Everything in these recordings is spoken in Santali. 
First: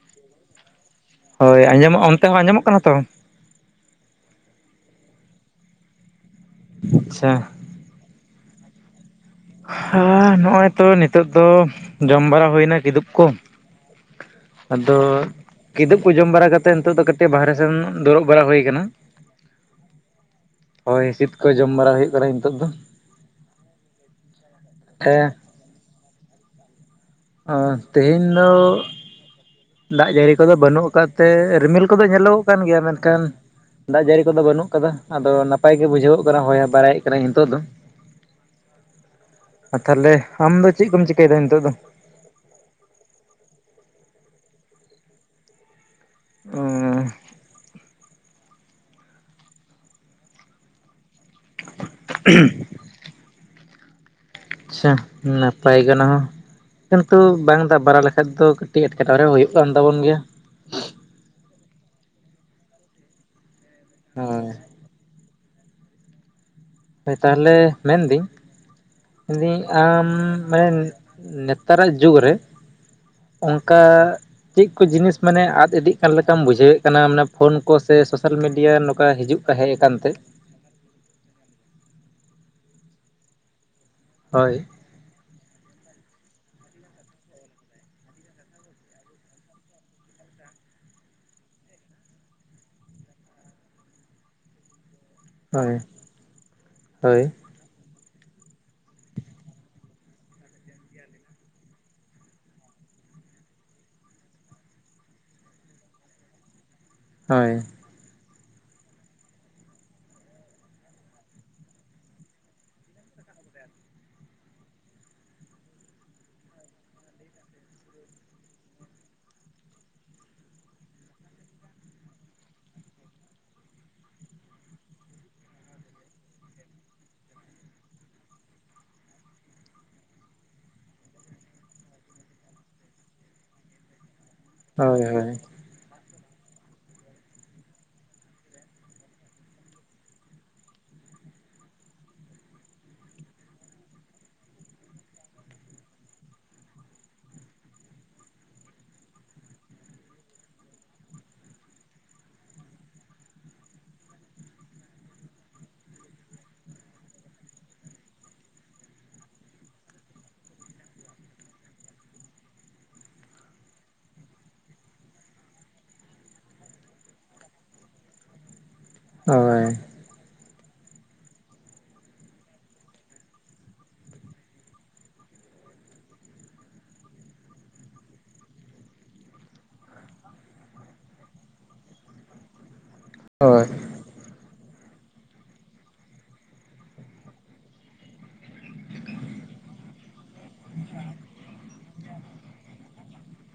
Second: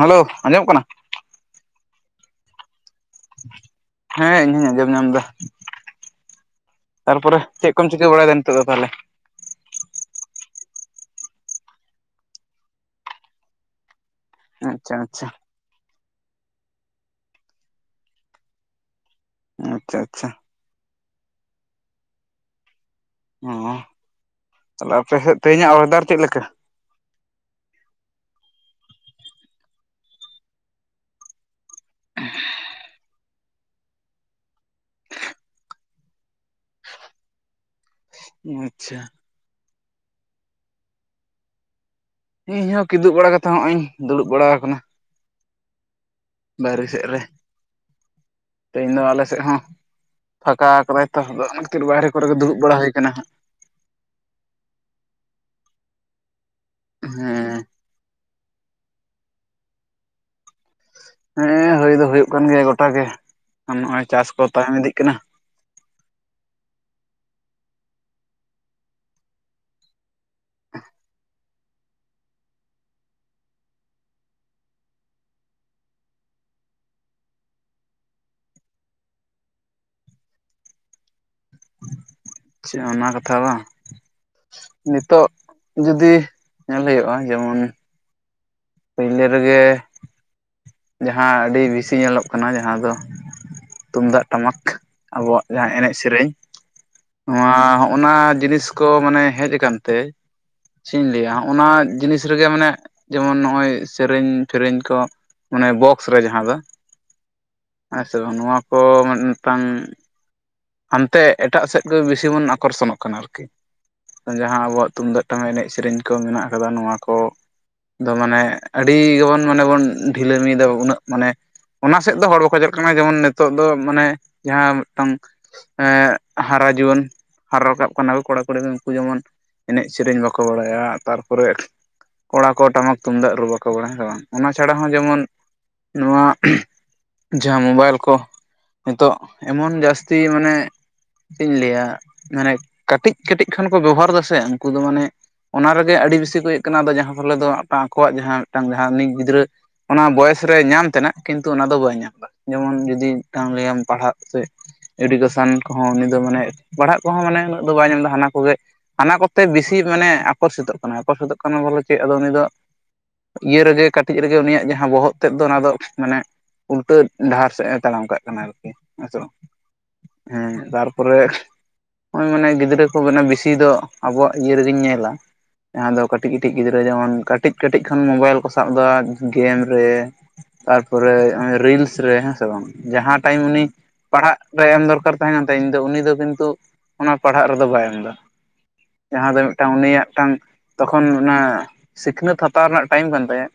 ᱦᱮᱞᱳ ᱟᱸᱡᱚᱢᱚᱜ ᱠᱟᱱᱟ ᱦᱚᱭ ᱟᱸᱡᱚᱢᱚᱜᱼᱟ ᱚᱱᱛᱮ ᱦᱚᱸ ᱟᱸᱡᱚᱢᱚᱜ ᱠᱟᱱᱟ ᱛᱚ ᱦᱮᱸ ᱤᱧᱤᱧ ᱟᱸᱡᱚᱢ ᱧᱟᱢ ᱮᱫᱟ ᱟᱪᱪᱷᱟ ᱛᱟᱨᱯᱚᱨᱮ ᱪᱮᱫ ᱪᱮᱫᱠᱚᱢ ᱪᱤᱠᱟᱹ ᱵᱟᱲᱟᱭᱮᱫᱟ ᱱᱤᱛᱚᱜ ᱫᱚ ᱛᱟᱦᱮᱞᱮ ᱦᱮᱸ ᱱᱚᱜᱼᱚᱭ ᱛᱚ ᱱᱤᱛᱳᱜ ᱫᱚ ᱡᱚᱢ ᱵᱟᱲᱟ ᱦᱩᱭᱱᱟ ᱠᱤᱫᱩᱵ ᱠᱚ ᱟᱪᱪᱷᱟ ᱟᱫᱚ ᱟᱪᱪᱷᱟ ᱠᱤᱫᱩᱵ ᱠᱚ ᱡᱚᱢ ᱵᱟᱲᱟ ᱠᱟᱛᱮᱫ ᱱᱤᱛᱚᱜ ᱫᱚ ᱠᱟᱹᱴᱤᱡ ᱵᱟᱦᱨᱮ ᱥᱮᱱ ᱫᱩᱲᱩᱵ ᱵᱟᱲᱟ ᱦᱩᱭ ᱟᱠᱟᱱᱟ ᱟᱪᱪᱷᱟ ᱟᱪᱪᱷᱟ ᱦᱚᱭ ᱦᱸᱥᱤᱫ ᱠᱚ ᱡᱚᱢ ᱵᱟᱲᱟ ᱦᱩᱭᱩᱜ ᱠᱟᱱᱟ ᱱᱤᱛᱚᱜ ᱫᱚ ᱚ ᱛᱟᱦᱞᱮ ᱟᱯᱮ ᱦᱮᱸ ᱥᱮᱫ ᱛᱮᱦᱮᱧᱟᱜ ᱚᱭᱮᱫᱟᱨ ᱪᱮᱫ ᱞᱮᱠᱟ ᱚ ᱛᱮᱦᱮᱧ ᱫᱚ ᱫᱟᱜ ᱡᱟᱹᱲᱤ ᱠᱚᱫᱚ ᱵᱟᱹᱱᱩᱜ ᱟᱠᱟᱫ ᱛᱮ ᱨᱤᱢᱤᱞ ᱠᱚᱫᱚ ᱧᱮᱞᱚ ᱜᱚᱜ ᱠᱟᱱ ᱜᱮᱭᱟ ᱢᱮᱱᱠᱷᱟᱱ ᱫᱟᱜ ᱡᱟᱹᱲᱤ ᱠᱚᱫᱚ ᱵᱟᱹᱱᱩᱜ ᱟᱠᱟᱫᱟ ᱟᱫᱚ ᱱᱟᱯᱟᱭ ᱜᱮ ᱵᱩᱡᱷᱟᱹᱣᱚᱜ ᱠᱟᱱᱟ ᱦᱳᱭ ᱵᱟᱲᱟᱭᱮᱫ ᱠᱟᱱᱟ ᱱᱤᱛᱚᱜ ᱫᱚ ᱟᱪᱷᱟ ᱟᱨ ᱛᱟᱦᱚᱞᱮ ᱟᱢ ᱫᱚ ᱪᱮᱫ ᱠᱚᱢ ᱪᱤᱠᱟᱹᱭᱮᱫᱟ ᱱᱤᱛᱚᱜ ᱫᱚ ᱤᱧᱦᱚᱸ ᱠᱤᱫᱩᱵ ᱵᱟᱲᱟ ᱠᱟᱛᱮ ᱦᱚᱸᱜᱼᱚᱭ ᱤᱧ ᱫᱩᱲᱩᱵ ᱵᱟᱲᱟ ᱟᱠᱟᱱᱟ ᱵᱟᱭᱨᱮ ᱥᱮᱫ ᱨᱮ ᱛᱮᱦᱮᱧ ᱫᱚ ᱟᱞᱮ ᱥᱮᱫ ᱦᱚᱸ ᱯᱷᱟᱠᱟ ᱠᱟᱫᱟᱭ ᱛᱟᱦᱮ ᱫᱚ ᱚᱱᱟ ᱠᱷᱟᱹᱛᱤᱨ ᱵᱟᱦᱨᱮ ᱠᱚᱨᱮ ᱜᱮ ᱫᱩᱲᱩᱵ ᱵᱟᱲᱟ ᱦᱩᱭ ᱠᱟᱱᱟ ᱦᱟᱸᱜ ᱟᱪᱪᱷᱟ ᱱᱟᱯᱟᱭ ᱜᱮ ᱚᱱᱟ ᱦᱚᱸ ᱠᱤᱱᱛᱩ ᱦᱮᱸ ᱵᱟᱝ ᱫᱟᱜ ᱵᱟᱲᱟ ᱞᱮᱠᱷᱟᱡ ᱫᱚ ᱴᱤᱜ ᱮᱴᱠᱮᱴᱚᱬᱮ ᱦᱩᱭᱩᱜ ᱠᱟᱱ ᱛᱟᱵᱚᱱ ᱜᱮᱭᱟ ᱦᱮᱸ ᱦᱩᱭ ᱫᱚ ᱦᱩᱭᱩᱜ ᱠᱟᱱ ᱜᱮᱭᱟ ᱜᱚᱴᱟ ᱜᱮ ᱟᱨ ᱱᱚᱜᱼᱚᱭ ᱪᱟᱥ ᱠᱚ ᱦᱳᱭ ᱛᱟᱭᱚᱢ ᱤᱫᱤᱜ ᱠᱟᱱᱟ ᱦᱳᱭ ᱛᱟᱦᱚᱞᱮ ᱢᱮᱱ ᱫᱤᱧ ᱟᱢ ᱢᱟᱱᱮ ᱱᱮᱛᱼᱼ ᱱᱮᱛᱟᱨᱟᱜ ᱡᱩᱜᱽ ᱨᱮ ᱚᱱᱠᱟ ᱪᱮᱫ ᱠᱚ ᱡᱤᱱᱤᱥ ᱢᱟᱱᱮ ᱟᱫ ᱤᱫᱤᱜ ᱠᱟᱱ ᱞᱮᱠᱟᱢ ᱵᱩᱡᱷᱟᱹᱣᱮᱫ ᱠᱟᱱᱟ ᱢᱟᱱᱮ ᱯᱷᱳᱱ ᱠᱚ ᱥᱮ ᱥᱳᱥᱟᱞ ᱢᱤᱰᱤᱭᱟ ᱱᱚᱝᱠᱟ ᱦᱤᱡᱩᱜ? ᱦᱮᱡ ᱟᱠᱟᱱ ᱛᱮ ᱪᱮᱫ ᱚᱱᱟ ᱠᱟᱛᱷᱟ ᱵᱟᱝ ᱦᱳᱭ ᱱᱤᱛᱚᱜ ᱡᱩᱫᱤ ᱧᱮᱞ ᱦᱩᱭᱩᱜᱼᱟ ᱡᱮᱢᱚᱱ ᱯᱳᱭᱞᱟᱹ ᱨᱮᱜᱮ ᱡᱟᱦᱟᱸ ᱟᱹᱰᱤ ᱵᱤᱥᱤ ᱧᱮᱞᱚᱜ ᱠᱟᱱᱟ ᱡᱟᱦᱟᱸ ᱫᱚ ᱛᱩᱢᱫᱟᱜ ᱴᱟᱢᱟᱠ ᱟᱵᱚᱣᱟᱜ ᱡᱟᱦᱟᱸ ᱦᱳᱭ ᱮᱱᱮᱡ ᱥᱮᱨᱮᱧ ᱦᱳᱭ ᱱᱚᱣᱟ ᱦᱚᱸ ᱚᱱᱟ ᱡᱤᱱᱤᱥ ᱠᱚ ᱢᱟᱱᱮ ᱦᱮᱡ ᱟᱠᱟᱱᱛᱮ ᱪᱮᱫ ᱤᱧ ᱞᱟᱹᱭᱟ ᱚᱱᱟ ᱡᱤᱱᱤᱥ ᱨᱮᱜᱮ ᱢᱟᱱᱮ ᱡᱮᱢᱚᱱ ᱱᱚᱜᱼᱚᱭ ᱥᱮᱨᱮᱧ ᱥᱮᱨᱮᱧ ᱠᱚ ᱚᱱᱮ ᱵᱚᱠᱥ ᱨᱮ ᱡᱟᱦᱟᱸ ᱫᱚ ᱦᱳᱭ ᱦᱮᱸ ᱥᱮ ᱵᱟᱝ ᱱᱚᱣᱟ ᱠᱚ ᱢᱤᱫ ᱢᱤᱫ ᱴᱟᱝ ᱦᱟᱱᱛᱮ ᱮᱴᱟᱜ ᱥᱮᱫ ᱜᱮ ᱵᱤᱥᱤ ᱵᱚᱱ ᱟᱠᱚᱨᱥᱚᱱᱚᱜ ᱠᱟᱱᱟ ᱟᱨᱠᱤ ᱡᱟᱦᱟᱸ ᱟᱵᱚᱣᱟᱜ ᱛᱩᱢᱫᱟᱜ ᱴᱟᱢᱟᱠ ᱮᱱᱮᱡ ᱥᱮᱨᱮᱧ ᱠᱚ ᱢᱮᱱᱟᱜ ᱟᱠᱟᱫᱟ ᱱᱚᱣᱟ ᱠᱚ ᱫᱚ ᱢᱟᱱᱮ ᱟᱹᱰᱤ ᱜᱮᱵᱚᱱ ᱢᱟᱱᱮ ᱵᱚᱱ ᱰᱷᱤᱞᱟᱹᱢᱤᱭᱮᱫᱟ ᱩᱱᱟᱹᱜ ᱢᱟᱱᱮ ᱚᱱᱟ ᱥᱮᱫ ᱫᱚ ᱦᱚᱲ ᱵᱟᱠᱚ ᱪᱟᱞᱟᱜ ᱠᱟᱱᱟ ᱡᱮᱢᱚᱱ ᱱᱤᱛᱚᱜ ᱫᱚ ᱢᱟᱱᱮ ᱡᱟᱦᱟᱸ ᱢᱤᱫᱴᱟᱝ ᱮᱸᱜ ᱦᱟᱨᱟ ᱡᱩᱣᱟᱹᱱ ᱦᱟᱨᱟ ᱨᱟᱠᱟᱵ ᱠᱟᱱᱟ ᱠᱚ ᱠᱚᱲᱟ ᱠᱩᱲᱤ ᱫᱚ ᱩᱱᱠᱩ ᱡᱮᱢᱚᱱ ᱮᱱᱮᱡ ᱥᱮᱨᱮᱧ ᱵᱟᱠᱚ ᱵᱟᱲᱟᱭᱟ ᱛᱟᱨᱯᱚᱨᱮ ᱠᱚᱲᱟ ᱠᱚ ᱴᱟᱢᱟᱠ ᱛᱩᱢᱫᱟᱜ ᱨᱩ ᱵᱟᱠᱚ ᱵᱟᱲᱟᱭᱟ ᱦᱮᱸ ᱥᱮ ᱵᱟᱝ ᱚᱱᱟ ᱪᱷᱟᱲᱟ ᱦᱚᱸ ᱦᱳᱭ ᱦᱳᱭ ᱡᱮᱢᱚᱱ ᱱᱚᱣᱟ ᱡᱟᱦᱟᱸ ᱢᱳᱵᱟᱭᱤᱞ ᱠᱚ ᱱᱤᱛᱚᱜ ᱮᱢᱚᱱ ᱡᱟᱹᱥᱛᱤ ᱛᱤ ᱢᱟᱱᱮ ᱪᱮᱫ ᱤᱧ ᱞᱟᱹᱭᱟ ᱢᱟᱱᱮ ᱠᱟᱹᱴᱤᱡ ᱠᱟᱹᱴᱤᱡ ᱠᱷᱚᱱ ᱠᱚ ᱵᱮᱵᱚᱦᱟᱨ ᱮᱫᱟ ᱥᱮ ᱩᱱᱠᱩ ᱫᱚ ᱢᱟᱱᱮ ᱚᱱᱟ ᱨᱮᱜᱮ ᱟᱹᱰᱤ ᱵᱮᱥᱤ ᱠᱚ ᱤᱭᱟ. ᱜ ᱠᱟᱱᱟ ᱟᱨ ᱡᱟᱦᱟᱸ ᱯᱷᱚᱞᱮ ᱫᱚ ᱢᱤᱫ ᱴᱟᱝ ᱟᱠᱚᱣᱟᱜ ᱡᱟᱦᱟᱸ ᱢᱤᱫᱴᱟᱝ ᱡᱟᱦᱟᱸ ᱱᱤᱡ ᱜᱤᱫᱽᱨᱟᱹ ᱚᱱᱟ ᱵᱚᱭᱚᱥ ᱨᱮ ᱧᱟᱢ ᱛᱮᱱᱟᱜ ᱠᱤᱱᱛᱩ ᱚᱱᱟ ᱫᱚ ᱵᱟᱭ ᱧᱟᱢ ᱮᱫᱟ ᱡᱮᱢᱚᱱ ᱡᱩᱫᱤ ᱢᱤᱫ ᱴᱟᱝ ᱞᱟ. ᱭ-ᱟᱢ ᱯᱟᱲᱦᱟᱜ ᱥᱮᱫ ᱮᱰᱩᱠᱮᱥᱚᱱ ᱠᱚᱦᱚᱸ ᱩᱱᱤ ᱫᱚ ᱢᱟᱱᱮ ᱯᱟᱲᱦᱟᱜ ᱠᱚᱦᱚᱸ ᱢᱟᱱᱮ ᱩᱱᱟᱹᱜ ᱫᱚ ᱵᱟᱭ ᱧᱟᱢ ᱮᱫᱟ ᱦᱟᱱᱟ ᱠᱚᱜᱮ ᱦᱟᱱᱟ ᱠᱚ ᱩᱚᱛᱮ ᱵᱤᱥᱤ ᱢᱟᱱᱮ ᱟᱠᱚᱨᱥᱤᱛᱚᱜ ᱠᱟᱱᱟᱭ ᱟᱠᱚᱨᱥᱤᱛᱚᱜ ᱠᱟᱱᱟ ᱵᱚᱞᱮ ᱪᱮᱫ ᱟᱫᱚ ᱩᱱᱤ ᱫᱚ ᱤᱭᱟᱹ ᱨᱮᱜᱮ ᱠᱟᱹᱴᱤᱡ ᱨᱮᱜᱮ ᱩᱱᱤᱭᱟᱜ ᱡᱟᱦᱟᱸ ᱵᱚᱦᱚᱜ ᱛᱮᱫ ᱫᱚ ᱚᱱᱟ ᱫᱚ ᱢᱟᱱᱮ ᱩᱞᱴᱟᱹ ᱰᱟᱦᱟᱨ ᱥᱮᱫ ᱮ ᱛᱟᱲᱟᱢ ᱠᱟᱜ ᱠᱟᱱᱟ ᱟᱨᱠᱤ ᱵᱟᱝ ᱦᱳᱭ ᱦᱮᱸ ᱛᱟᱨᱯᱚᱨᱮ ᱱᱚᱜᱚᱭ ᱢᱟᱱᱮ ᱜᱤᱫᱽᱨᱟᱹ ᱠᱚ ᱢᱟᱱᱮ ᱵᱮᱥᱤ ᱫᱚ ᱟᱵᱚᱣᱟᱜ ᱤᱭᱟᱹ ᱨᱮᱜᱮᱧ ᱧᱮᱞᱟ ᱡᱟᱦᱟᱸ ᱫᱚ ᱠᱟᱹᱴᱤᱡ ᱠᱟᱹᱴᱤᱡ ᱜᱤᱫᱽᱨᱟᱹ ᱡᱮᱢᱚᱱ ᱠᱟᱹᱴᱤᱡ ᱠᱟᱹᱴᱤᱡ ᱠᱷᱚᱱ ᱢᱳᱵᱟᱭᱤᱞ ᱠᱚ ᱥᱟᱵ ᱮᱫᱟ ᱜᱮᱢ ᱨᱮ ᱛᱟᱨᱯᱚᱨᱮ ᱨᱤᱞᱥ ᱨᱮ ᱦᱮᱸ ᱥᱮ ᱵᱟᱝ ᱡᱟᱦᱟᱸ ᱴᱟᱭᱤᱢ ᱦᱳᱭ ᱩᱱᱤ ᱯᱟᱲᱦᱟᱜᱼᱼ ᱨᱮ ᱮᱢ ᱫᱚᱨᱠᱟᱨ ᱛᱟᱦᱮᱸ ᱠᱟᱱ ᱛᱟᱭᱟ ᱩᱧ ᱫᱚ ᱩᱱᱤ ᱠᱤᱱᱛᱩ ᱚᱱᱟ ᱯᱟᱲᱦᱟᱜ ᱨᱮᱫᱚ ᱵᱟᱭ ᱮᱢ ᱮᱫᱟ ᱡᱟᱦᱟᱸ ᱫᱚ ᱢᱤᱫ ᱴᱟᱝ ᱩᱱᱤᱭᱟᱜ ᱢᱤᱫ ᱴᱟᱝ ᱛᱚᱠᱷᱚᱱ ᱚᱱᱟ ᱥᱤᱠᱷᱱᱟᱹᱛ ᱦᱟᱛᱟᱣ ᱨᱮᱱᱟᱜ ᱴᱟᱭᱤᱢ ᱠᱟᱱ ᱛᱟᱭᱟ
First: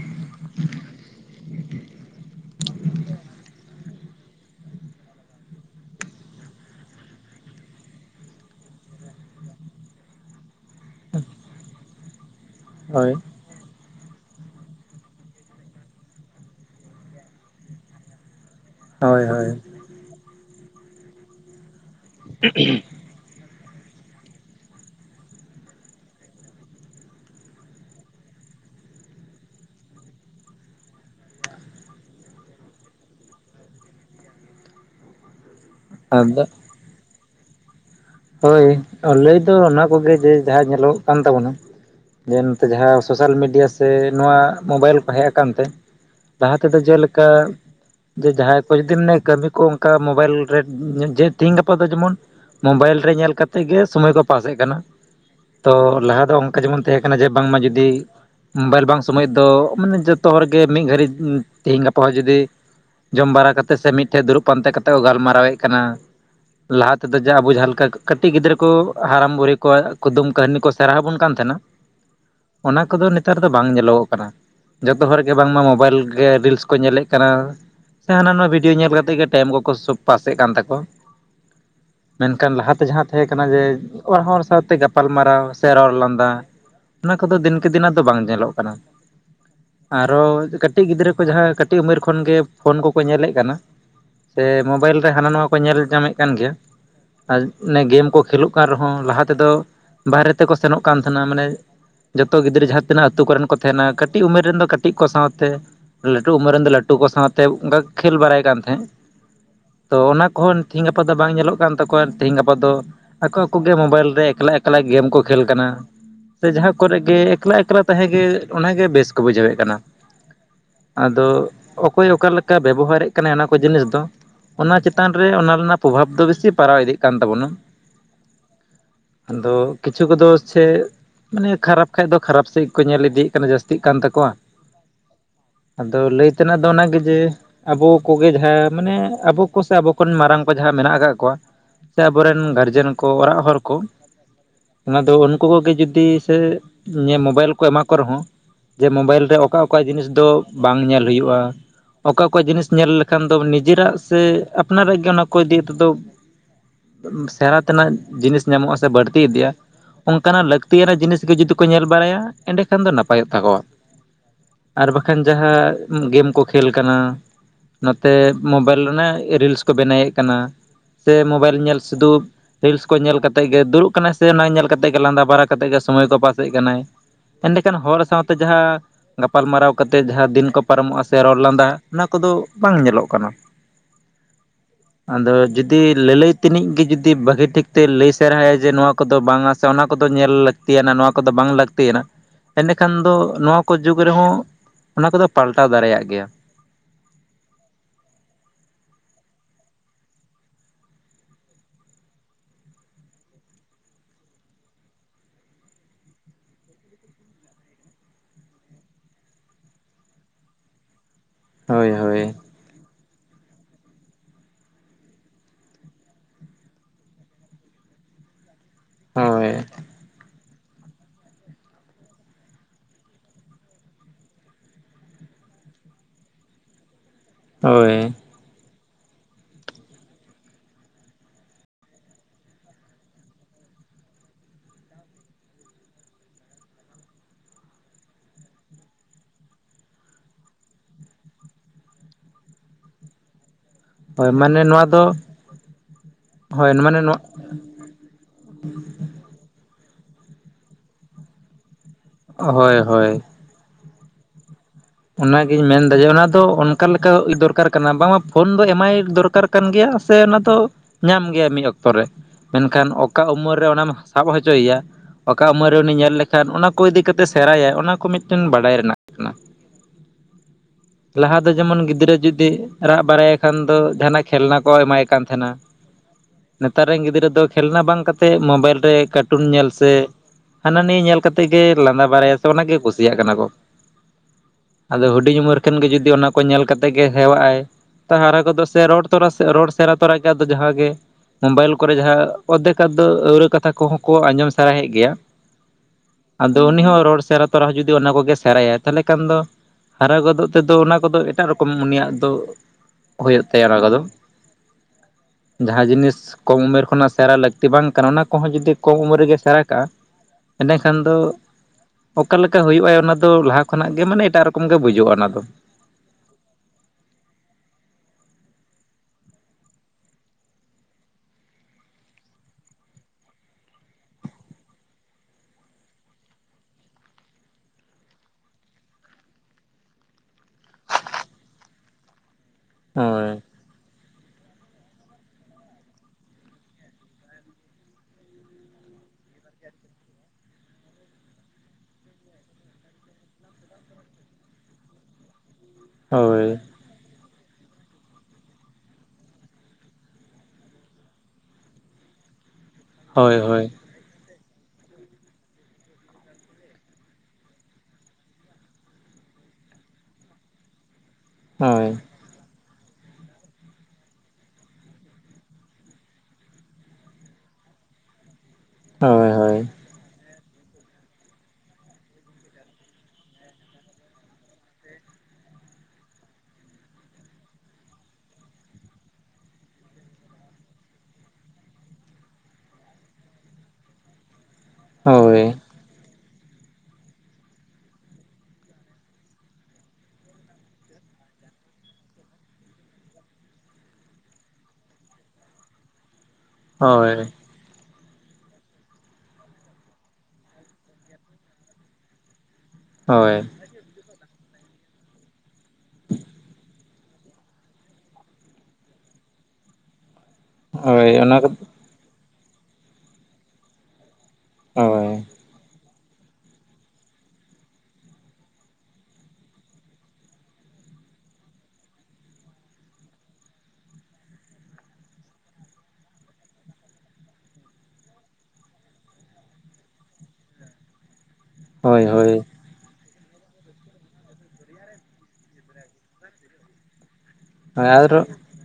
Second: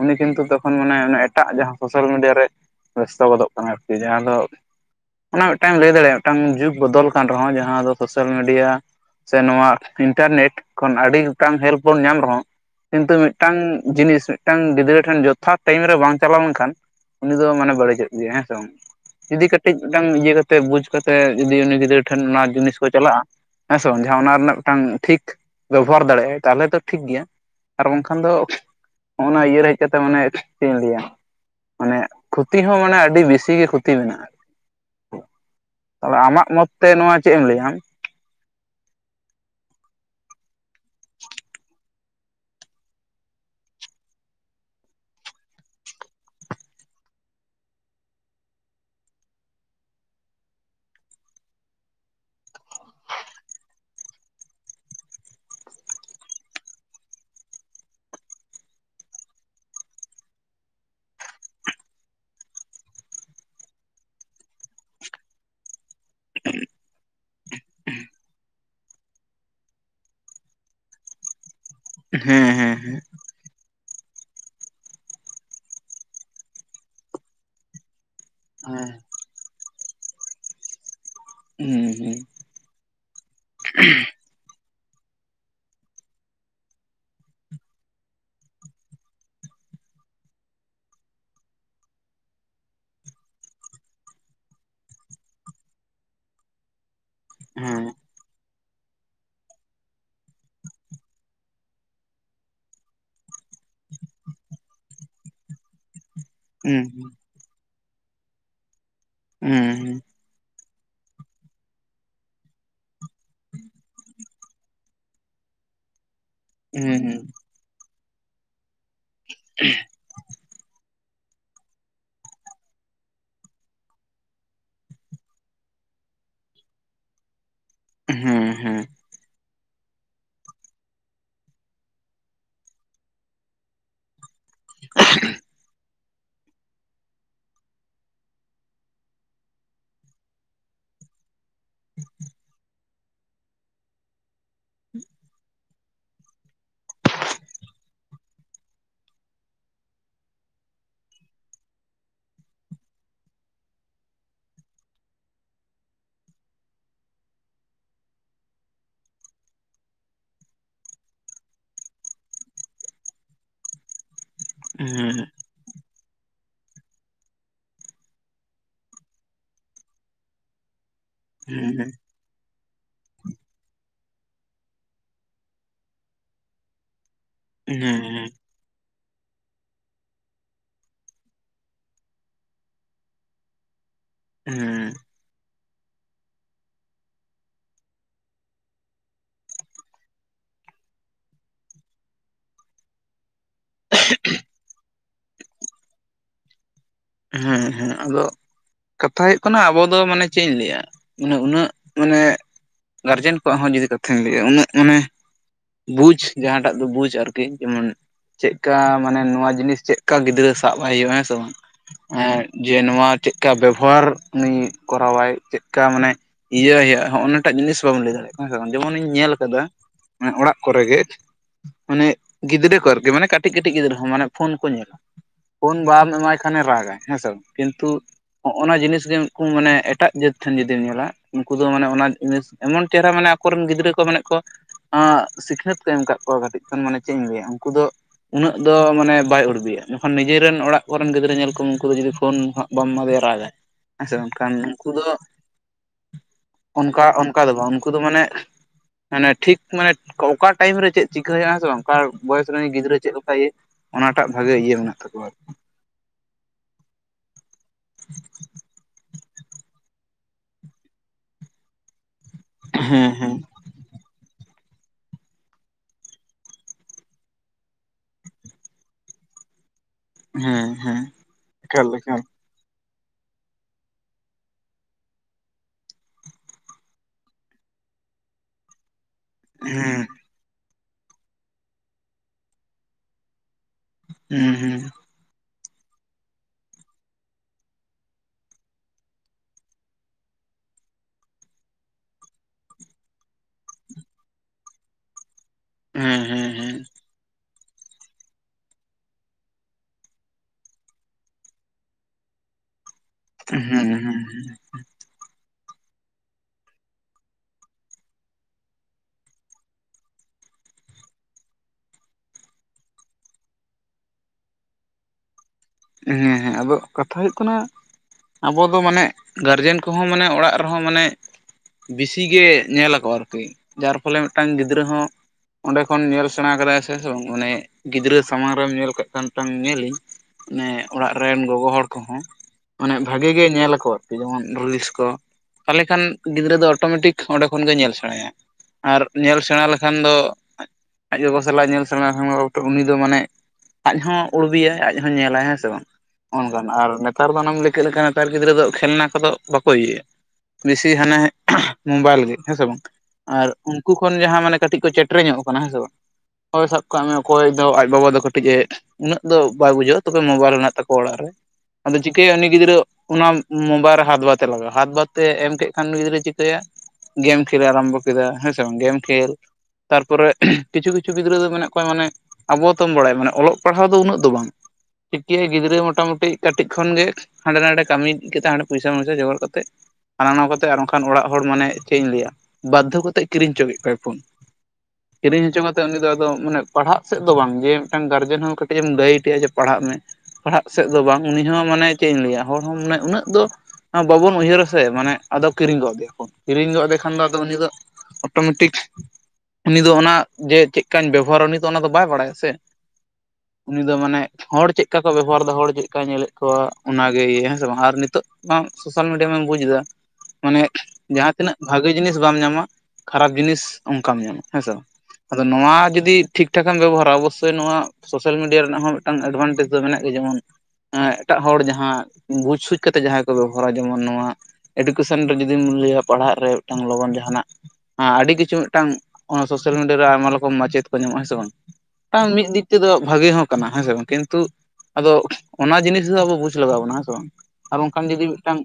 ᱩᱱᱤ ᱠᱤᱱᱛᱩ ᱛᱚᱠᱷᱚᱱ ᱢᱟᱱᱮ ᱮᱴᱟᱜ ᱡᱟᱦᱟᱸ ᱥᱳᱥᱟᱞ ᱢᱤᱰᱤᱭᱟ ᱨᱮ ᱵᱮᱥᱛᱚ ᱜᱚᱫᱚᱜ ᱠᱟᱱᱟᱭ ᱟᱨᱠᱤ ᱡᱟᱦᱟᱸ ᱫᱚ ᱚᱱᱟ ᱢᱮᱫ ᱴᱟᱝ ᱮᱢ ᱞᱟᱹᱭ ᱫᱟᱲᱮᱭᱟᱜ-ᱟ ᱢᱮᱫᱴᱟᱝ ᱡᱩᱜᱽ ᱵᱚᱫᱚᱞ ᱠᱟᱱ ᱨᱮᱦᱚᱸ ᱡᱟᱦᱟᱸ ᱫᱚ ᱥᱳᱥᱟᱞ ᱢᱤᱰᱤᱭᱟᱼᱼ ᱥᱮ ᱱᱚᱣᱟ ᱤᱱᱴᱟᱨᱱᱮᱴ ᱠᱷᱚᱱ ᱟᱰᱤ ᱜᱚᱴᱟᱝ ᱦᱮᱞᱯ ᱵᱚᱱ ᱧᱟᱢ ᱨᱮᱦᱚᱸ ᱦᱳᱭ ᱠᱤᱱᱛᱩ ᱢᱤᱫᱼᱼ ᱴᱟᱝ ᱡᱤᱱᱤᱥ ᱢᱤᱫᱴᱟᱝ ᱜᱤᱫᱽᱨᱟᱹ ᱴᱷᱮᱱ ᱡᱚᱛᱷᱟᱛ ᱴᱟᱭᱤᱢ ᱨᱮ ᱵᱟᱝ ᱪᱟᱞᱟᱣ ᱞᱮᱱᱠᱷᱟᱱᱼᱼ ᱩᱱᱤ ᱫᱚ ᱢᱟᱱᱮ ᱵᱟᱹᱲᱤᱡᱚᱜ ᱜᱮᱟᱭ ᱦᱮᱸ ᱥᱮ ᱵᱟᱝ᱾ ᱦᱳᱭ ᱡᱩᱫᱤ ᱦᱳᱭ ᱠᱟᱹᱴᱤᱡ ᱢᱤᱫᱴᱟᱝ ᱤᱭᱟᱹ ᱠᱟᱛᱮᱜ ᱵᱩᱡᱽ ᱠᱟᱛᱮᱜ ᱡᱩᱫᱤ ᱩᱱᱤ ᱜᱤᱫᱽᱨᱟᱹ ᱴᱷᱮᱱ ᱚᱱᱟ ᱡᱤᱱᱤᱥ ᱠᱚ ᱪᱟᱞᱟᱜ-ᱟ᱾ ᱦᱮᱸᱥᱮ ᱵᱟᱝ ᱡᱟᱦᱟᱸ ᱚᱱᱟ ᱨᱮᱱᱟᱜ ᱢᱤᱫ ᱴᱟᱝ ᱴᱷᱤᱠ ᱵᱮᱵᱚᱦᱟᱨ ᱫᱟᱲᱮᱜ ᱟᱭ ᱛᱟᱦᱚᱞᱮ ᱛᱚ ᱴᱷᱤᱠ ᱜᱮᱭᱟ᱾ ᱟᱨ ᱵᱟᱝᱠᱷᱟᱱ ᱫᱚ ᱦᱚᱸᱜ-ᱚᱱᱟ ᱤᱭᱟᱹ ᱨᱮ ᱦᱮᱡ ᱠᱟᱛᱮᱜ ᱢᱟᱱᱮ ᱪᱮᱜ ᱤᱧ ᱞᱟᱹᱭᱟ᱾ ᱢᱟᱱᱮ ᱠᱷᱚᱛᱤ ᱦᱚᱸ ᱢᱟᱱᱮ ᱟᱹᱰᱤ ᱵᱤᱥᱤ ᱜᱮ ᱠᱷᱚᱛᱤ ᱢᱤᱱᱟᱜ-ᱟ᱾ ᱛᱟᱦᱚᱞᱮ ᱟᱫᱚ ᱟᱢᱟᱜ ᱢᱚᱛ ᱛᱮ ᱱᱩᱶᱟ ᱪᱮᱫ ᱮᱢ ᱞᱟᱹᱭᱟ ᱟᱢ? ᱦᱳᱭ ᱚ ᱞᱟᱹᱭ ᱫᱚ ᱚᱱᱟ ᱠᱚᱜᱮ ᱡᱮ ᱡᱟᱦᱟᱸ ᱧᱮᱞᱚᱜ ᱠᱟᱱ ᱛᱟᱵᱚᱱᱟ᱾ ᱡᱮ ᱱᱚᱛᱮ ᱡᱟᱦᱟᱸ ᱥᱳᱥᱟᱞ ᱢᱤᱰᱤᱭᱟ ᱥᱮ ᱱᱚᱶᱟ ᱢᱳᱵᱟᱭᱤᱞ ᱠᱚ ᱦᱮᱡ ᱟᱠᱟᱱ ᱛᱮ᱾ ᱞᱟᱦᱟ ᱛᱮᱫᱚ ᱡᱮ ᱞᱮᱠᱟᱼᱼ ᱡᱮ ᱡᱟᱦᱟᱸᱭ ᱠᱚ ᱡᱩᱫᱤ ᱱᱮ ᱠᱟᱹᱢᱤ ᱠᱚ ᱚᱱᱠᱟ ᱢᱳᱵᱟᱭᱤᱞ ᱨᱮ ᱧᱮ ᱡᱮ ᱛᱤᱦᱤᱧ ᱜᱟᱯᱟ ᱫᱚ ᱡᱮᱢᱚᱱᱼᱼ ᱵᱟᱭᱤᱞ ᱨᱮ ᱧᱮᱞ ᱠᱟᱛᱮᱜ ᱜᱮ ᱥᱚᱢᱟᱹᱭ ᱠᱚ ᱯᱟᱥᱮᱜ ᱠᱟᱱᱟ᱾ ᱛᱚ ᱞᱟᱦᱟ ᱫᱚ ᱚᱱᱠᱟ ᱡᱮᱢᱚᱱ ᱛᱟᱦᱮᱸ ᱠᱟᱱᱟ ᱡᱮ ᱵᱟᱝ ᱢᱟ ᱡᱩᱫᱤᱼᱼ ᱢᱳᱵᱟᱭᱤᱞ ᱵᱟᱝ ᱥᱚᱢᱟᱹᱭ ᱫᱚ ᱢᱟᱱᱮ ᱡᱚᱛᱚ ᱦᱚᱲ ᱜᱮ ᱢᱤᱫ ᱜᱷᱟᱹᱨᱤᱡ ᱛᱤᱦᱤᱧ ᱜᱟᱯᱟ ᱦᱚᱸ ᱡᱩᱫᱤᱼᱼ ᱡᱚᱢ ᱵᱟᱨᱟ ᱠᱟᱛᱮᱜ ᱥᱮ ᱢᱤᱫ ᱴᱷᱮᱱ ᱫᱩᱨᱩᱯ ᱯᱟᱱᱛᱮ ᱠᱟᱛᱮᱜ ᱠᱚ ᱜᱟᱞᱢᱟᱨᱟᱣᱮᱜ ᱠᱟᱱᱟ᱾ ᱞᱟᱦᱟ ᱛᱮᱫᱚ ᱡᱮ ᱟᱵᱩ ᱡᱟᱦᱟᱸ ᱞᱮᱠᱟᱼᱼ ᱠᱟᱹᱴᱤᱡ ᱜᱤᱫᱽᱨᱟᱹ ᱠᱚ ᱦᱟᱲᱟᱢ ᱵᱩᱨᱦᱤ ᱠᱚ ᱠᱩᱫᱩᱢ ᱠᱟᱹᱦᱱᱤ ᱠᱚ ᱥᱮᱸᱨᱟ ᱦᱟᱵᱩᱱ ᱠᱟᱱ ᱛᱟᱦᱮᱱᱟ᱾ ᱦᱮᱸ ᱦᱮᱸ ᱚᱱᱟ ᱠᱚᱫᱚ ᱱᱮᱛᱟᱨ ᱫᱚ ᱵᱟᱝ ᱧᱮᱞᱚᱜᱚᱜ ᱠᱟᱱᱟ᱾ ᱡᱚᱛᱚ ᱦᱚᱨ ᱜᱮ ᱵᱟᱝ ᱢᱟ ᱢᱳᱵᱟᱭᱤᱞ ᱨᱮ ᱨᱤᱞᱥ ᱠᱚ ᱧᱮᱞᱮᱜ ᱠᱟᱱᱟ ᱥᱮ ᱦᱟᱸᱱᱟ ᱱᱚᱣᱟᱼᱼ ᱵᱷᱤᱰᱭᱳ ᱧᱮᱞ ᱠᱟᱛᱮᱜ ᱜᱮ ᱴᱟᱭᱤᱢ ᱠᱚᱠᱚ ᱥᱳᱯ ᱯᱟᱥᱮᱜ ᱠᱟᱱ ᱛᱟᱠᱚᱣᱟ᱾ ᱦᱩᱸ ᱦᱩᱸ᱾ ᱢᱮᱱᱠᱷᱟᱱ ᱞᱟᱦᱟᱛᱮ ᱡᱟᱦᱟᱸ ᱛᱮᱦᱮᱸ ᱠᱟᱱᱟ ᱡᱮ ᱚᱲᱟᱜ ᱦᱚᱲ ᱥᱟᱶᱛᱮ ᱜᱟᱯᱟᱞ ᱢᱟᱨᱟᱣ ᱥᱮ ᱨᱚᱲ ᱞᱟᱸᱫᱟ᱾ ᱚᱱᱟ ᱠᱚᱫᱚ ᱫᱤᱱ ᱠᱮ ᱫᱤᱱᱟᱜ ᱫᱚ ᱵᱟᱝ ᱧᱮᱞᱚᱜ ᱠᱟᱱᱟ᱾ ᱟᱨᱚ ᱠᱟᱹᱴᱤᱡ ᱜᱤᱫᱽᱨᱟᱹ ᱠᱚ ᱡᱟᱦᱟᱸᱭ ᱠᱟᱹᱴᱤᱡ ᱩᱢᱮᱨ ᱠᱷᱚᱱ ᱜᱮ ᱯᱷᱳᱱ ᱠᱚᱠᱚ ᱧᱮᱞᱮᱜ ᱠᱟᱱᱟ᱾ ᱥᱮ ᱢᱳᱵᱟᱭᱤᱞ ᱨᱮ ᱦᱟᱱᱟ ᱱᱟᱶᱟ ᱠᱚ ᱧᱮᱞ ᱧᱟᱢᱮᱜ ᱠᱟᱱ ᱜᱮᱭᱟ ᱟᱨᱼᱼ ᱦᱮᱸ ᱠᱚ ᱠᱷᱮᱞᱳᱜ ᱠᱟᱱ ᱨᱮᱦᱚᱸ ᱞᱟᱦᱟ ᱛᱮᱫᱚ ᱵᱟᱦᱨᱮ ᱛᱮᱠᱚ ᱥᱮᱱᱚᱜ ᱠᱟᱱ ᱛᱟᱦᱮᱱᱟ ᱢᱟᱱᱮᱼᱼ ᱡᱚᱛᱚ ᱜᱤᱫᱽᱨᱟᱹ ᱡᱟᱦᱟᱸ ᱛᱤᱱᱟᱹᱜ ᱟᱛᱩ ᱠᱚᱨᱮᱱ ᱠᱚ ᱛᱮᱦᱮᱱᱟ ᱠᱟᱹᱴᱤᱡ ᱩᱢᱮᱨ ᱨᱮᱱ ᱫᱚ ᱠᱟᱴᱤᱡ ᱠᱚ ᱥᱟᱶᱛᱮ᱾ ᱞᱟᱹᱴᱩ ᱩᱢᱮᱨ ᱨᱮᱱ ᱫᱚ ᱦᱩᱸ ᱞᱟᱹᱴᱩ ᱠᱚ ᱥᱟᱶᱛᱮ ᱚᱱᱠᱟ ᱠᱷᱮᱞ ᱵᱟᱲᱟᱭ ᱠᱟᱱ ᱛᱩᱦᱮᱸᱜ ᱛᱚ ᱦᱩᱸ ᱚᱱᱟ ᱠᱚᱦᱚᱸ ᱛᱤᱦᱤᱧ ᱜᱟᱯᱟ ᱫᱚ ᱵᱟᱝ ᱧᱮᱞᱚᱜ ᱠᱟᱱ ᱛᱟᱠᱚᱣᱟ᱾ ᱫᱚ ᱟᱠᱚ ᱟᱠᱚ ᱜᱮ ᱢᱳᱵᱟᱭᱤᱞ ᱨᱮ ᱮᱠᱞᱟ ᱮᱠᱞᱟ ᱜᱮᱢ ᱠᱚ ᱠᱷᱮᱞ ᱠᱟᱱᱟ᱾ ᱥᱮ ᱡᱟᱦᱟᱸ ᱦᱮᱸ ᱦᱩᱸ ᱠᱚᱨᱮ ᱜᱮ ᱦᱩᱸ ᱮᱠᱞᱟ ᱮᱠᱞᱟ ᱛᱟᱦᱮᱸ ᱜᱮ ᱚᱱᱟ ᱜᱮ ᱵᱮᱥ ᱠᱚ ᱵᱩᱡᱷᱟᱹᱣᱮᱜ ᱠᱟᱱᱟ᱾ ᱟᱫᱚ ᱚᱠᱚᱭ ᱚᱠᱟ ᱞᱮᱠᱟ ᱵᱮᱵᱚᱦᱟᱨᱮᱜ ᱠᱟᱱᱟ ᱚᱱᱟ ᱠᱚ ᱡᱤᱱᱤᱥ ᱫᱚ᱾ ᱚᱱᱟ ᱪᱮᱛᱟᱱ ᱨᱮ ᱚᱱᱟ ᱨᱮᱱᱟᱜ ᱯᱨᱚᱵᱷᱟᱵᱽ ᱫᱚ ᱵᱮᱥᱤ ᱯᱟᱨᱟᱣ ᱤᱫᱤᱜ ᱠᱟᱱ ᱛᱟᱵᱚᱱᱟ᱾ ᱦᱩᱸ ᱦᱩᱸ᱾ ᱟᱫᱚ ᱠᱤᱪᱷᱩ ᱠᱚᱫᱚ ᱥᱮᱼᱼ ᱢᱟᱱᱮ ᱠᱷᱟᱨᱟᱯ ᱠᱷᱟᱡ ᱫᱚ ᱠᱷᱟᱨᱟᱯ ᱥᱮᱜ ᱠᱚ ᱧᱮᱞ ᱤᱫᱤᱭᱮᱜ ᱠᱟᱱᱟ ᱡᱟᱹᱥᱛᱤᱜ ᱠᱟᱱ ᱛᱟᱠᱚᱣᱟ᱾ ᱟᱫᱚ ᱞᱟᱹᱭ ᱛᱮᱱᱟᱜ ᱫᱚ ᱚᱱᱟ ᱜᱮ ᱡᱮᱼᱼ ᱟᱵᱚ ᱠᱚᱜᱮ ᱡᱟᱦᱟᱸ ᱢᱟᱱᱮ ᱟᱵᱚ ᱠᱚᱥᱮ ᱟᱵᱚ ᱠᱚ ᱨᱮᱱ ᱢᱟᱨᱟᱝ ᱠᱚ ᱡᱟᱦᱟᱸ ᱢᱮᱱᱟᱜ ᱟᱠᱟᱜ ᱠᱚᱣᱟ᱾ ᱥᱮ ᱟᱵᱚ ᱨᱮᱱ ᱜᱟᱨᱡᱮᱱ ᱠᱚ ᱚᱨᱟᱜ ᱦᱚᱨ ᱠᱚᱼᱼ ᱚᱱᱟ ᱫᱚ ᱩᱱᱠᱩ ᱠᱚᱜᱮ ᱡᱩᱫᱤ ᱥᱮ ᱱᱤᱭᱟᱹ ᱢᱳᱵᱟᱭᱤᱞ ᱠᱚ ᱮᱢᱟ ᱠᱚ ᱨᱮᱦᱚᱼᱼ ᱡᱮ ᱢᱳᱵᱟᱭᱤᱞ ᱨᱮ ᱚᱠᱟ ᱚᱠᱟ ᱡᱤᱱᱤᱥ ᱫᱚ ᱵᱟᱝ ᱧᱮᱞ ᱦᱩᱭᱩᱜᱼᱟ ᱚᱠᱟ ᱚᱠᱟ ᱡᱤᱱᱤᱥ ᱧᱮᱞ ᱞᱮᱠᱷᱟᱱ ᱫᱚ ᱱᱤᱡᱮᱨᱟᱜ ᱥᱮ ᱟᱯᱱᱟᱨᱟᱜ ᱜᱮ ᱚᱱᱟ ᱠᱚ ᱤᱫᱤ ᱭᱟᱛᱮᱜ ᱫᱚ᱾ ᱥᱮᱸᱨᱟ ᱛᱮᱱᱟᱜ ᱡᱤᱱᱤᱥ ᱧᱟᱢᱚᱜ-ᱟ ᱥᱮ ᱵᱟᱹᱲᱛᱤ ᱤᱫᱤᱜ-ᱟ᱾ ᱚᱱᱠᱟ ᱱᱟᱜ ᱞᱟᱹᱠᱛᱤ ᱭᱟᱱᱟᱜ ᱡᱤᱱᱤᱥ ᱜᱮ ᱡᱩᱫᱤ ᱠᱚ ᱧᱮᱞ ᱵᱟᱲᱟᱭᱟ ᱮᱸᱰᱮ ᱠᱷᱟᱱ ᱫᱚ ᱱᱟᱯᱟᱭᱚᱜ ᱛᱟᱠᱚᱣᱟ᱾ ᱟᱨ ᱵᱟᱠᱷᱟᱱ ᱦᱮᱸ ᱡᱟᱦᱟᱸ ᱩᱸ ᱜᱮᱢ ᱠᱚ ᱠᱷᱮᱞ ᱠᱟᱱᱟ᱾ ᱱᱚᱛᱮ ᱢᱳᱵᱟᱭᱤᱞ ᱨᱮᱱᱟᱜ ᱨᱤᱞᱥ ᱠᱚ ᱵᱮᱱᱟᱣᱮᱜ ᱠᱟᱱᱟ ᱥᱮ ᱢᱳᱵᱟᱭᱤᱞ ᱦᱮᱸ ᱧᱮᱞ ᱦᱮᱸ ᱥᱩᱫᱩ᱾ ᱨᱤᱞᱥ ᱠᱚ ᱧᱮᱞ ᱠᱟᱛᱮᱜ ᱜᱮ ᱫᱩᱲᱩᱵ ᱠᱟᱱᱟᱭ ᱥᱮ ᱚᱱᱟ ᱧᱮᱞ ᱠᱟᱛᱮᱜ ᱜᱮ ᱞᱟᱸᱫᱟ ᱵᱟᱨᱟ ᱠᱟᱛᱮᱜ ᱜᱮ ᱥᱚᱢᱚᱭ ᱠᱚ ᱯᱟᱥᱮᱜ ᱠᱟᱱᱟᱭ᱾ ᱦᱚᱲ ᱥᱟᱶᱛᱮ ᱡᱟᱦᱟᱸᱼᱼ ᱜᱟᱯᱟᱞ ᱢᱟᱨᱟᱣ ᱠᱟᱛᱮᱜ ᱡᱟᱦᱟᱸ ᱫᱤᱱ ᱠᱚ ᱯᱟᱨᱚᱢᱚᱜ-ᱟ ᱥᱮ ᱨᱚᱲ ᱞᱟᱸᱫᱟ ᱚᱱᱟ ᱠᱚᱫᱚ ᱵᱟᱝ ᱧᱮᱞᱚᱜ ᱠᱟᱱᱟ᱾ ᱦᱮᱸ ᱟᱫᱚ ᱡᱩᱫᱤ ᱞᱟᱹᱞᱟᱹᱭ ᱛᱮᱱᱤᱡ ᱜᱮ ᱡᱩᱫᱤ ᱵᱷᱟᱹᱜᱮ ᱴᱷᱤᱠ ᱛᱮ ᱞᱟᱹᱭ ᱥᱮᱨᱦᱟᱭᱟᱭ ᱡᱮ ᱱᱚᱣᱟ ᱠᱚᱫᱚ ᱵᱟᱝ-ᱟ ᱥᱮ ᱚᱱᱟ ᱠᱚᱫᱚ ᱧᱮᱞ ᱞᱟᱹᱠᱛᱤᱭᱟᱱᱟ ᱱᱚᱣᱟ ᱠᱚᱫᱚ ᱵᱟᱝ ᱞᱟᱹᱠᱛᱤ ᱭᱟᱱᱟ᱾ ᱮᱸᱰᱮᱠᱷᱟᱱ ᱫᱚ ᱱᱚᱣᱟ ᱠᱚ ᱡᱩᱜᱽ ᱨᱮᱦᱚᱸ ᱚᱱᱟ ᱠᱚᱫᱚ ᱯᱟᱞᱴᱟᱣ ᱫᱟᱲᱮᱭᱟᱜ ᱜᱮᱭᱟ ᱦᱮᱸ ᱦᱮᱸ ᱟᱫᱚ ᱠᱟᱛᱷᱟ ᱦᱩᱭᱩᱜ ᱠᱟᱱᱟ᱾ ᱟᱵᱚ ᱫᱚ ᱢᱟᱱᱮ ᱪᱮᱫ ᱤᱧ ᱞᱟᱹᱭᱟ ᱢᱟᱱᱮ ᱩᱱᱟᱹᱜ ᱢᱟᱱᱮ ᱜᱟᱨᱡᱮᱱ ᱠᱚᱣᱟᱜ ᱦᱚᱸ ᱡᱩᱫᱤ ᱠᱟᱛᱷᱟᱧ ᱞᱟᱹᱭ-ᱮᱟ ᱩᱱᱟᱹᱜ ᱢᱟᱱᱮ ᱵᱩᱡᱽ ᱡᱟᱦᱟᱸᱴᱟᱜ ᱫᱚ ᱵᱩᱡᱽ ᱟᱨᱠᱤ ᱡᱮᱢᱚᱱ ᱪᱮᱫᱠᱟ ᱢᱟᱱᱮ ᱱᱚᱣᱟ ᱡᱤᱱᱤᱥ ᱪᱮᱫᱠᱟ ᱜᱤᱫᱽᱨᱟᱹ ᱥᱟᱵ ᱟᱭ ᱦᱩᱭᱩᱜᱼᱟ, ᱦᱮᱸ ᱥᱮ ᱵᱟᱝ ᱦᱳᱭ ᱦᱳᱭ ᱮᱸ ᱡᱮ ᱱᱚᱣᱟ ᱪᱮᱫᱠᱟ ᱵᱮᱵᱚᱦᱟᱨ ᱩᱱᱤ ᱠᱚᱨᱟᱣᱟᱭ ᱪᱮᱫᱠᱟ ᱢᱟᱱᱮ ᱤᱭᱟᱹ ᱦᱩᱭᱩᱜ ᱱᱚᱜᱼ ᱚᱱᱟᱴᱟᱜ ᱡᱤᱱᱤᱥ ᱵᱟᱵᱚᱱ ᱞᱟᱹᱭ ᱫᱟᱲᱮᱭᱟᱜ ᱠᱟᱱᱟ, ᱦᱮᱸ ᱥᱮ ᱵᱟᱝ ᱡᱮᱢᱚᱱᱤᱧ ᱧᱮᱞ ᱦᱳᱭ ᱟᱠᱟᱫᱟ ᱚᱲᱟᱜ ᱠᱚᱨᱮ ᱜᱮ ᱢᱟᱱᱮ ᱜᱤᱫᱽᱨᱟᱹ ᱠᱚ ᱟᱨᱠᱤ ᱢᱟᱱᱮ ᱠᱟᱹᱴᱤᱡ ᱠᱟᱹᱴᱤᱡ ᱜᱤᱫᱽᱨᱟᱹ ᱦᱚᱸ ᱢᱟᱱᱮ ᱯᱷᱳᱱ ᱠᱚ ᱧᱮᱞᱟ᱾ ᱯᱷᱳᱱ ᱵᱟᱢ ᱮᱢᱟᱭ ᱠᱷᱟᱱ ᱠᱷᱟᱱᱮ ᱨᱟᱜᱟᱭ ᱦᱮᱸᱥᱮ ᱵᱟᱝ ᱠᱤᱱᱛᱩ ᱦᱳᱭ ᱱᱚᱜᱼᱚᱱᱟ ᱡᱤᱱᱤᱥ ᱜᱮ ᱢᱟᱱᱮ ᱮᱴᱟᱜ ᱡᱟᱹᱛ ᱴᱷᱮᱱ ᱡᱩᱫᱤᱢ ᱧᱮᱞᱟ᱾ ᱩᱱᱠᱩ ᱫᱚ ᱢᱟᱱᱮ ᱚᱱᱟ ᱡᱤᱱᱤᱥ ᱮᱢᱚᱱ ᱪᱮᱦᱮᱨᱟ ᱢᱟᱱᱮ ᱟᱠᱚ ᱨᱮᱱ ᱜᱤᱫᱽᱨᱟᱹ ᱠᱚ ᱢᱮᱱᱟᱜ ᱠᱚᱣᱟ᱾ ᱚᱸ ᱥᱤᱠᱷᱱᱟᱹᱛ ᱠᱚ ᱮᱢ ᱠᱟᱫ ᱠᱚᱣᱟ ᱠᱟᱹᱴᱤᱡ, ᱠᱷᱚᱱ ᱢᱟᱱᱮ ᱪᱮᱫ ᱤᱧ ᱞᱟᱹᱭᱟ ᱩᱱᱠᱩ ᱫᱚ ᱩᱱᱟᱹᱜ ᱫᱚ ᱢᱟᱱᱮ ᱵᱟᱭ ᱩᱨᱵᱤᱭᱟ ᱡᱚᱠᱷᱚᱱ ᱱᱤᱡᱮᱨ ᱨᱮᱱ ᱚᱲᱟᱜ ᱠᱚ ᱨᱮᱱ ᱜᱤᱫᱽᱨᱟᱹ ᱧᱮᱞ ᱠᱚ ᱩᱱᱠᱩ ᱫᱚ ᱡᱩᱫᱤ ᱯᱷᱳᱱ ᱵᱟᱢ ᱮᱢᱟᱫᱮᱭᱟ ᱨᱟᱜᱟᱭ᱾ ᱦᱮᱸ ᱥᱮ ᱦᱳᱭ ᱵᱟᱝᱠᱷᱟᱱ ᱢᱟᱱᱮ ᱱᱚᱣᱟ ᱩᱱᱠᱩ ᱫᱚ ᱦᱳᱭ ᱢᱟᱱᱮ ᱚᱱᱠᱟ ᱱᱚᱣᱟ ᱚᱱᱠᱟ ᱫᱚ ᱵᱟᱝ ᱩᱱᱠᱩ ᱫᱚ ᱢᱟᱱᱮ ᱢᱟᱱᱮ ᱴᱷᱤᱠ ᱢᱟᱱᱮ ᱚᱠᱟ ᱴᱟᱭᱤᱢ ᱨᱮ ᱪᱮᱫ ᱪᱤᱠᱟᱹᱭ ᱦᱩᱭᱩᱜᱼᱟ ᱦᱮᱸ ᱥᱮ ᱵᱟᱝ ᱚᱠᱟ ᱵᱚᱭᱮᱥ ᱨᱮᱱ ᱦᱳᱭ ᱜᱤᱫᱽᱨᱟᱹ ᱪᱮᱫ ᱦᱳᱭ ᱞᱮᱠᱟ ᱮᱭᱮ᱾ ᱚᱱᱟ ᱴᱟᱜ ᱵᱷᱟᱜᱮ ᱤᱭᱟᱹ ᱦᱩᱱᱟᱹᱜᱽ ᱚᱱᱟᱜᱤᱧ ᱢᱮᱱᱫᱟ ᱡᱮ ᱚᱱᱟ ᱫᱚ ᱚᱱᱠᱟ ᱞᱮᱠᱟ ᱫᱚᱨᱠᱟᱨ ᱠᱟᱱᱟ ᱵᱟᱝᱢᱟ ᱯᱷᱳᱱ ᱫᱚ ᱮᱢᱟᱭ ᱫᱚᱨᱠᱟᱨ ᱠᱟᱱ ᱜᱮᱭᱟ ᱥᱮ ᱚᱱᱟ ᱫᱚ ᱧᱟᱢ ᱜᱮᱭᱟ ᱢᱤᱫ ᱚᱠᱛᱚ ᱨᱮ ᱢᱮᱱᱠᱷᱟᱱ ᱦᱮᱸ ᱚᱠᱟ ᱦᱮᱸ ᱩᱢᱮᱨ ᱨᱮ ᱚᱱᱟᱢ ᱥᱟᱵ ᱦᱚᱪᱚᱤᱭᱟ, ᱚᱠᱟ ᱩᱢᱟᱹᱨ ᱨᱮ ᱩᱱᱤ ᱧᱮᱞ ᱞᱮᱠᱷᱟᱱ ᱚᱱᱟ ᱠᱚ ᱤᱫᱤ ᱠᱟᱛᱮ ᱥᱮᱲᱟᱭᱟᱭ ᱚᱱᱟ ᱠᱚ ᱢᱤᱫᱴᱮᱱ ᱵᱟᱰᱟᱭ ᱨᱮᱱᱟᱜ ᱠᱟᱱᱟ ᱦᱮᱸ ᱦᱮᱸ ᱞᱟᱦᱟ ᱫᱚ ᱡᱮᱢᱚᱱ ᱮᱠᱟᱞ ᱜᱤᱫᱽᱨᱟᱹ ᱮᱠᱟᱞ ᱡᱩᱫᱤ ᱨᱟᱜ ᱵᱟᱲᱟᱭᱟᱭ ᱠᱷᱟᱱ ᱫᱚ ᱡᱟᱦᱟᱱᱟᱜ ᱠᱷᱮᱞᱱᱟ ᱠᱚ ᱮᱢᱟᱭ ᱠᱟᱱ ᱛᱟᱦᱮᱱᱟ ᱱᱮᱛᱟᱨ ᱨᱮᱱ ᱜᱤᱫᱽᱨᱟᱹ ᱫᱚ ᱠᱷᱮᱞᱱᱟ ᱵᱟᱝ ᱠᱟᱛᱮᱫ ᱢᱳᱵᱟᱭᱤᱞ ᱨᱮ ᱠᱟᱨ ᱴᱩᱱ ᱧᱮᱞ ᱥᱮ, ᱦᱩᱸ ᱦᱟᱱᱟ ᱱᱤᱭᱟᱹ ᱧᱮᱞ ᱠᱟᱛᱮ ᱜᱮ ᱞᱟᱸᱫᱟ ᱵᱟᱲᱟᱭᱟ ᱥᱮ ᱚᱱᱟ ᱜᱮ ᱠᱩᱥᱤᱭᱟᱜ ᱠᱟᱱᱟ ᱠᱚ᱾ ᱦᱩᱸ ᱦᱩᱸ ᱟᱫᱚ ᱦᱩᱰᱤᱧ ᱩᱢᱮᱨ ᱠᱷᱚᱱ ᱜᱮ ᱡᱩᱫᱤ ᱚᱱᱟ ᱠᱚ ᱧᱮᱞ ᱠᱟᱛᱮ ᱜᱮ ᱦᱮᱣᱟᱜᱼ ᱟᱭ ᱦᱟᱨᱟ ᱠᱚᱫᱚ ᱥᱮ ᱨᱚᱲ ᱛᱚᱨᱟ ᱨᱚᱲ ᱥᱮᱲᱟ ᱛᱚᱨᱟ ᱜᱮ ᱟᱫᱚ ᱡᱟᱦᱟᱸ ᱜᱮ ᱢᱳᱵᱟᱭᱤᱞ ᱠᱚᱨᱮ ᱡᱟᱦᱟᱸ ᱚᱫᱫᱷᱮᱠᱟᱜ ᱟᱹᱣᱨᱟᱹ ᱠᱟᱛᱷᱟ ᱠᱚᱦᱚᱸ ᱠᱚ ᱟᱸᱡᱚᱢ ᱥᱮᱲᱟᱭᱮᱫ ᱜᱮᱭᱟ᱾ ᱦᱩᱸ ᱦᱩᱸ ᱦᱩᱸ ᱟᱫᱚ ᱩᱱᱤ ᱦᱚᱸ ᱨᱚᱲ ᱥᱮᱨᱟ ᱛᱚᱨᱟ ᱡᱩᱫᱤ ᱚᱱᱟ ᱠᱚᱜᱮ ᱥᱮᱲᱟᱭᱟ, ᱛᱟᱦᱚᱞᱮ ᱠᱷᱟᱱ ᱫᱚ ᱦᱟᱨᱟ ᱜᱚᱫᱚᱜ ᱛᱮᱫᱚ ᱚᱱᱟ ᱠᱚᱫᱚ ᱮᱴᱟᱜ ᱨᱚᱠᱚᱢ ᱩᱱᱤᱭᱟᱜ ᱫᱚ ᱦᱳᱭᱩᱜ ᱛᱟᱭᱟ ᱦᱩᱸ ᱚᱱᱟ ᱦᱩᱸ ᱠᱚᱫᱚ᱾ ᱦᱩᱸ ᱦᱩᱸ ᱡᱟᱦᱟᱸ ᱡᱤᱱᱤᱥ ᱠᱚᱢ ᱩᱢᱮᱨ ᱠᱷᱚᱱᱟᱜ ᱥᱮᱸᱲᱟ ᱞᱟᱹᱠᱛᱤ ᱵᱟᱝ ᱠᱟᱱᱟ ᱚᱱᱟ ᱠᱚᱦᱚᱸ ᱡᱩᱫᱤ ᱠᱚᱢ ᱩᱢᱮᱨ ᱨᱮᱜᱮ ᱥᱮᱲᱸᱟ ᱠᱟᱜᱼᱟ ᱮᱸᱰᱮᱠᱷᱟᱱ ᱫᱚ, ᱚᱠᱟ ᱞᱮᱠᱟ ᱦᱩᱭᱩᱜᱼᱟ ᱚᱱᱟ ᱫᱚ ᱞᱟᱦᱟ ᱠᱷᱚᱱᱟᱜ ᱜᱮ ᱢᱟᱱᱮ ᱮᱴᱟᱜ ᱨᱚᱠᱚᱢ ᱠᱚᱢ ᱜᱮ ᱵᱩᱡᱩᱜᱼᱟ ᱚᱱᱟ ᱫᱚ ᱦᱮᱸ ᱦᱮᱸ, ᱟᱫᱚ ᱠᱟᱛᱷᱟ ᱦᱩᱭᱩᱜ ᱠᱟᱱᱟ᱾ ᱟᱵᱚᱫᱚ ᱢᱟᱱᱮ ᱜᱟᱨᱡᱮᱱ ᱠᱚᱦᱚᱸ ᱢᱟᱱᱮ ᱚᱲᱟᱜ ᱨᱮᱦᱚᱸ ᱢᱟᱱᱮ ᱵᱤᱥᱤ ᱜᱮ ᱧᱮᱞᱟ ᱠᱚ ᱟᱨᱠᱤ ᱡᱟᱨ ᱯᱷᱚᱞᱮ ᱢᱤᱫᱴᱟᱱ ᱜᱤᱫᱽᱨᱟᱹ ᱦᱚᱸ ᱚᱸᱰᱮ ᱠᱷᱚᱱ ᱧᱮᱞ ᱥᱮᱲᱟ ᱟᱠᱟᱫᱟᱭ ᱥᱮ ᱥᱮ ᱵᱟᱝ ᱚᱱᱮ ᱜᱤᱫᱽᱨᱟᱹ ᱥᱟᱢᱟᱝ ᱨᱮᱢ ᱧᱮᱞ ᱠᱟᱜ [unintelligible] ᱧᱮᱞᱤᱧ ᱮᱸ ᱚᱲᱟᱜ ᱨᱮᱱ ᱜᱚᱜᱚ ᱦᱚᱲ ᱠᱚᱦᱚᱸ, ᱢᱟᱱᱮ ᱵᱷᱟᱜᱮ ᱦᱳᱭ ᱜᱮ ᱧᱮᱞᱟᱠᱚ᱾ ᱡᱮᱢᱚᱱ ᱨᱤᱞᱥ ᱠᱚ ᱛᱟᱦᱚᱞᱮ ᱠᱷᱟᱱ ᱜᱤᱫᱽᱨᱟᱹ ᱫᱚ ᱚᱴᱳᱢᱮᱴᱤᱠ ᱚᱸᱰᱮ ᱠᱷᱚᱱ ᱜᱮ ᱧᱮᱞ ᱥᱮᱸᱲᱟᱭᱟᱭ ᱟᱨ ᱧᱮᱞ ᱥᱮᱸᱲᱟ ᱞᱮᱠᱷᱟᱱ ᱫᱚ ᱟᱡ ᱜᱚᱜᱚ ᱥᱟᱞᱟᱜ ᱧᱮᱞ ᱥᱮᱸᱲᱟ [unintelligible] ᱩᱱᱤ ᱫᱚ ᱢᱟᱱᱮ ᱟᱡ ᱦᱚᱸ ᱩᱬᱵᱤᱭᱟᱭ ᱟᱡ ᱡᱟᱦᱟᱸ ᱧᱮᱞᱟᱭ ᱦᱮᱸ ᱥᱮ ᱵᱟᱝ ᱱᱚᱜ ᱦᱳᱭ -ᱚᱱᱠᱟᱱ ᱟᱨ ᱱᱮᱛᱟᱨ ᱫᱚ ᱚᱱᱟᱢ ᱞᱟᱹᱭ ᱠᱮᱜ ᱞᱮᱠᱟ ᱱᱮᱛᱟᱨ ᱜᱤᱫᱽᱨᱟᱹ ᱫᱚ ᱠᱷᱮᱞᱱᱟ ᱠᱚᱫᱚ ᱵᱟᱠᱚ ᱤᱭᱟᱹᱭᱟ᱾ ᱵᱮᱥᱤ ᱦᱟᱱᱮ ᱢᱳᱵᱟᱞ ᱜᱮ ᱦᱮᱸ ᱥᱮ ᱵᱟᱝ, ᱦᱳᱭ ᱟᱨ ᱦᱳᱭ ᱩᱱᱠᱩ ᱩᱱᱠᱩ ᱠᱷᱚᱱ ᱡᱟᱦᱟᱸ ᱢᱟᱱᱮ ᱠᱟᱹᱴᱤᱡ ᱠᱚ ᱪᱮᱴᱨᱮ ᱧᱚᱜ ᱠᱟᱱᱟ ᱦᱮᱸ ᱥᱮ ᱵᱟᱝ ᱦᱚᱭ ᱥᱟᱵ ᱠᱟᱜ ᱢᱮ ᱚᱠᱚᱭ ᱫᱚ ᱟᱡ ᱵᱟᱵᱟ ᱫᱚ ᱠᱟᱹᱴᱤᱡ ᱮ ᱩᱱᱟᱹᱜ ᱫᱚ ᱵᱟᱭ ᱵᱩᱡᱷᱟᱹᱣᱟ ᱛᱚᱵᱮ ᱢᱳᱵᱟᱭᱤᱞ ᱦᱮᱱᱥᱜ ᱛᱟᱠᱚᱣᱟ ᱚᱲᱟᱜ ᱨᱮ ᱦᱳᱭ ᱟᱫᱚ ᱪᱤᱠᱟᱹᱭᱟ ᱩᱱᱤ ᱜᱤᱫᱽᱨᱟᱹ᱾ ᱚᱱᱟ ᱢᱳᱵᱟᱭᱤᱞ ᱨᱮ ᱦᱟᱛ ᱵᱟᱛᱮ ᱞᱟᱜᱟᱣᱼᱟ ᱦᱟᱛ ᱵᱟᱫᱛᱮ ᱮᱢ ᱠᱮᱫ ᱠᱷᱟᱱ ᱩᱱᱤ ᱜᱤᱫᱽᱨᱟᱹᱭ ᱪᱤᱠᱟᱹᱭᱟ ᱜᱮᱢ ᱠᱷᱮᱞᱮ ᱟᱨᱚᱢᱵᱷᱚ ᱠᱮᱫᱟ ᱦᱮᱸ ᱥᱮ ᱵᱟᱝ ᱜᱮᱢ ᱦᱳᱭ ᱠᱷᱮᱞ᱾ ᱦᱳᱭ ᱛᱟᱨᱯᱚᱨᱮ ᱠᱤᱪᱷᱩ ᱠᱤᱪᱷᱩ ᱜᱤᱫᱽᱨᱟᱹ ᱫᱚ ᱢᱮᱱᱟᱜ ᱠᱚᱣᱟ ᱢᱟᱱᱮ ᱟᱵᱚ ᱛᱚᱢ ᱵᱟᱲᱟᱭᱟ ᱢᱟᱱᱮ ᱚᱞᱚᱜ ᱯᱟᱲᱦᱟᱣ ᱫᱚ ᱩᱱᱟᱹᱜ ᱫᱚ ᱵᱟᱝ᱾ ᱴᱷᱤᱠ ᱠᱮᱜ ᱮ ᱜᱤᱫᱽᱨᱟᱹ ᱢᱳᱚᱴᱟᱢᱩᱴᱤ ᱠᱟᱹᱴᱤᱡ ᱠᱷᱚᱱ ᱜᱮ ᱦᱟᱸᱰᱮ ᱱᱟᱱᱰᱮ ᱠᱟᱹᱢᱤ ᱠᱮᱫᱟ ᱦᱟᱸᱰᱮ ᱯᱚᱭᱥᱟ ᱢᱚᱭᱥᱟ ᱡᱚᱜᱟᱲ ᱠᱟᱛᱮ᱾ ᱦᱟᱱᱟ ᱱᱚᱣᱟ ᱠᱟᱛᱮ ᱟᱨ ᱚᱱᱠᱟᱱ ᱚᱲᱟᱜ ᱦᱚᱲ ᱢᱟᱱᱮ ᱪᱮᱫ ᱤᱧ ᱞᱟᱹᱭᱟ ᱵᱟᱫᱽᱫᱷᱚ ᱠᱚᱛᱮᱮᱫ ᱠᱤᱨᱤᱧᱪᱚᱭᱮᱜ ᱠᱚᱣᱟᱭ ᱯᱷᱳᱱ ᱠᱤᱨᱤᱧ ᱦᱳᱭ ᱦᱚᱪᱚ ᱠᱟᱛᱮᱮᱫ ᱩᱱᱤ ᱫᱚ ᱟᱫᱚ ᱢᱟᱱᱮ ᱯᱟᱲᱦᱟᱜ ᱥᱮᱫ ᱫᱚ ᱵᱟᱝ ᱡᱮ ᱢᱤᱫᱴᱟᱱ ᱜᱟᱨᱡᱮᱱ ᱦᱚᱸ ᱠᱟᱹᱴᱤᱡ ᱮᱢ ᱜᱟᱹᱭᱤᱰᱮᱭᱟ ᱡᱮ ᱯᱟᱲᱦᱟᱜ ᱢᱮ ᱯᱟᱲᱦᱟᱜ ᱥᱮᱫ ᱫᱚ ᱵᱟᱝ ᱩᱱᱤ ᱦᱚᱸ ᱢᱟᱱᱮ ᱪᱮᱫ ᱤᱧ ᱞᱟᱹᱭᱟ ᱦᱚᱲ ᱦᱚᱸ ᱢᱟᱱᱮ ᱩᱱᱟᱹᱜ ᱫᱚ᱾ ᱵᱟᱵᱚᱱ ᱩᱭᱦᱟᱹᱨᱟ ᱥᱮ ᱢᱟᱱᱮ ᱟᱫᱚ ᱠᱤᱨᱤᱧ ᱜᱚᱫ ᱟᱫᱮᱭᱟᱠᱚ ᱠᱤᱨᱤᱧ ᱜᱚᱫ ᱫᱮᱠᱷᱟᱱ ᱦᱳᱭ ᱫᱚ ᱟᱫᱚ ᱩᱱᱤ ᱫᱚ᱾ ᱚᱴᱳᱢᱮᱴᱤᱠ᱾ ᱩᱱᱤ ᱫᱚ ᱚᱱᱟ ᱡᱮ ᱪᱮᱫᱠᱟᱧ ᱵᱮᱵᱚᱦᱟᱨᱟ ᱩᱱᱤ ᱫᱚ ᱚᱱᱟ ᱫᱚ ᱵᱟᱭ ᱵᱟᱲᱟᱭᱟ ᱥᱮ᱾ ᱦᱳᱭ ᱩᱱᱤ ᱫᱚ ᱢᱟᱱᱮ ᱦᱚᱲ ᱪᱮᱫᱠᱟ ᱠᱚ ᱵᱮᱵᱚᱦᱟᱨ ᱫᱟ ᱦᱚᱲ ᱪᱮᱫᱞᱮᱠᱟᱭ ᱧᱮᱞᱮᱫ ᱠᱚᱣᱟ ᱚᱱᱟᱜᱮ ᱤᱭᱟᱹᱭᱟᱭ ᱦᱮᱸ ᱥᱮ ᱵᱟᱝ ᱟᱨ ᱱᱤᱛᱚᱜ᱾ ᱵᱟᱝ ᱥᱳᱥᱟᱞ ᱢᱤᱰᱤᱭᱟᱢᱟᱢ ᱵᱩᱡᱽ ᱮᱫᱟ᱾ ᱢᱟᱱᱮ ᱦᱳᱭ ᱚᱱᱟ ᱠᱚ ᱡᱟᱦᱟᱸᱛᱤᱤᱱᱟᱹᱜ ᱵᱷᱟᱜᱮ ᱡᱤᱱᱤᱥ ᱵᱟᱢ ᱧᱟᱢᱟ ᱠᱷᱟᱨᱟᱯ ᱡᱤᱱᱤᱥ ᱚᱱᱠᱟᱢ ᱧᱟᱢᱟ᱾ ᱦᱮᱸᱥᱮ ᱦᱳᱭ ᱟᱫᱚ ᱱᱚᱣᱟ ᱡᱩᱫᱤ ᱴᱷᱤᱠ ᱴᱷᱟᱠᱮᱢ ᱵᱮᱵᱚᱦᱟᱨᱟ ᱚᱵᱚᱥᱥᱳᱭ ᱱᱚᱣᱟ ᱥᱳᱥᱟᱞ ᱢᱤᱰᱤᱭᱟ ᱨᱮᱱᱟᱜ ᱦᱚᱸ᱾ ᱢᱤᱫᱴᱟᱝ ᱮᱰᱵᱷᱟᱱᱴᱮᱡᱽ ᱫᱚ ᱢᱮᱱᱟᱜ ᱜᱮᱭᱟ ᱡᱮᱢᱚᱱ ᱟ ᱮᱴᱟᱜ ᱦᱚᱲ ᱡᱟᱦᱟᱸ ᱵᱩᱡᱽ ᱥᱩᱡ ᱠᱟᱛᱮ ᱡᱟᱦᱟᱸᱭ ᱠᱚ ᱵᱮᱵᱚᱦᱟᱨᱟ ᱡᱮᱢᱚᱱ ᱱᱚᱣᱟ᱾ ᱮᱰᱩᱠᱮᱥᱚᱱ ᱨᱮ ᱡᱩᱫᱤᱢ ᱞᱮᱹᱭᱟ ᱯᱟᱲᱦᱟᱜ ᱨᱮ ᱢᱤᱫᱴᱟᱝ ᱞᱚᱜᱚᱱ ᱡᱟᱦᱟᱱᱟᱜ᱾ ᱦᱮᱸ ᱟᱹᱰᱤ ᱠᱤᱪᱷᱩ ᱢᱤᱫᱴᱟᱝ ᱚᱱᱟ ᱥᱳᱥᱟᱞ ᱢᱤᱰᱤᱭᱟ ᱨᱮ ᱟᱭᱢᱟ ᱞᱚᱠᱚᱢ ᱢᱟᱪᱮᱫ ᱠᱚ ᱧᱟᱢᱚᱜᱼᱟ ᱦᱮᱸ ᱥᱮ ᱵᱟᱝ᱾ ᱦᱳᱭ ᱵᱟᱝ ᱦᱳᱭ ᱢᱤᱫ ᱫᱤᱠ ᱛᱮᱫᱚ ᱵᱷᱟᱜᱮ ᱦᱚᱸ ᱠᱟᱱᱟ᱾ ᱦᱮᱸ ᱥᱮ ᱵᱟᱝ ᱠᱤᱱᱛᱩ ᱟᱫᱚ ᱚᱱᱟ ᱡᱤᱱᱤᱥ ᱫᱚ ᱟᱵᱚ ᱵᱩᱡ ᱞᱟᱜᱟᱣᱟ ᱵᱚᱱᱟ ᱦᱮᱸ ᱥᱮ ᱵᱟᱝ᱾ ᱟᱨ ᱚᱱᱠᱟᱱ ᱡᱩᱫᱤ ᱢᱤᱫᱴᱟᱝ᱾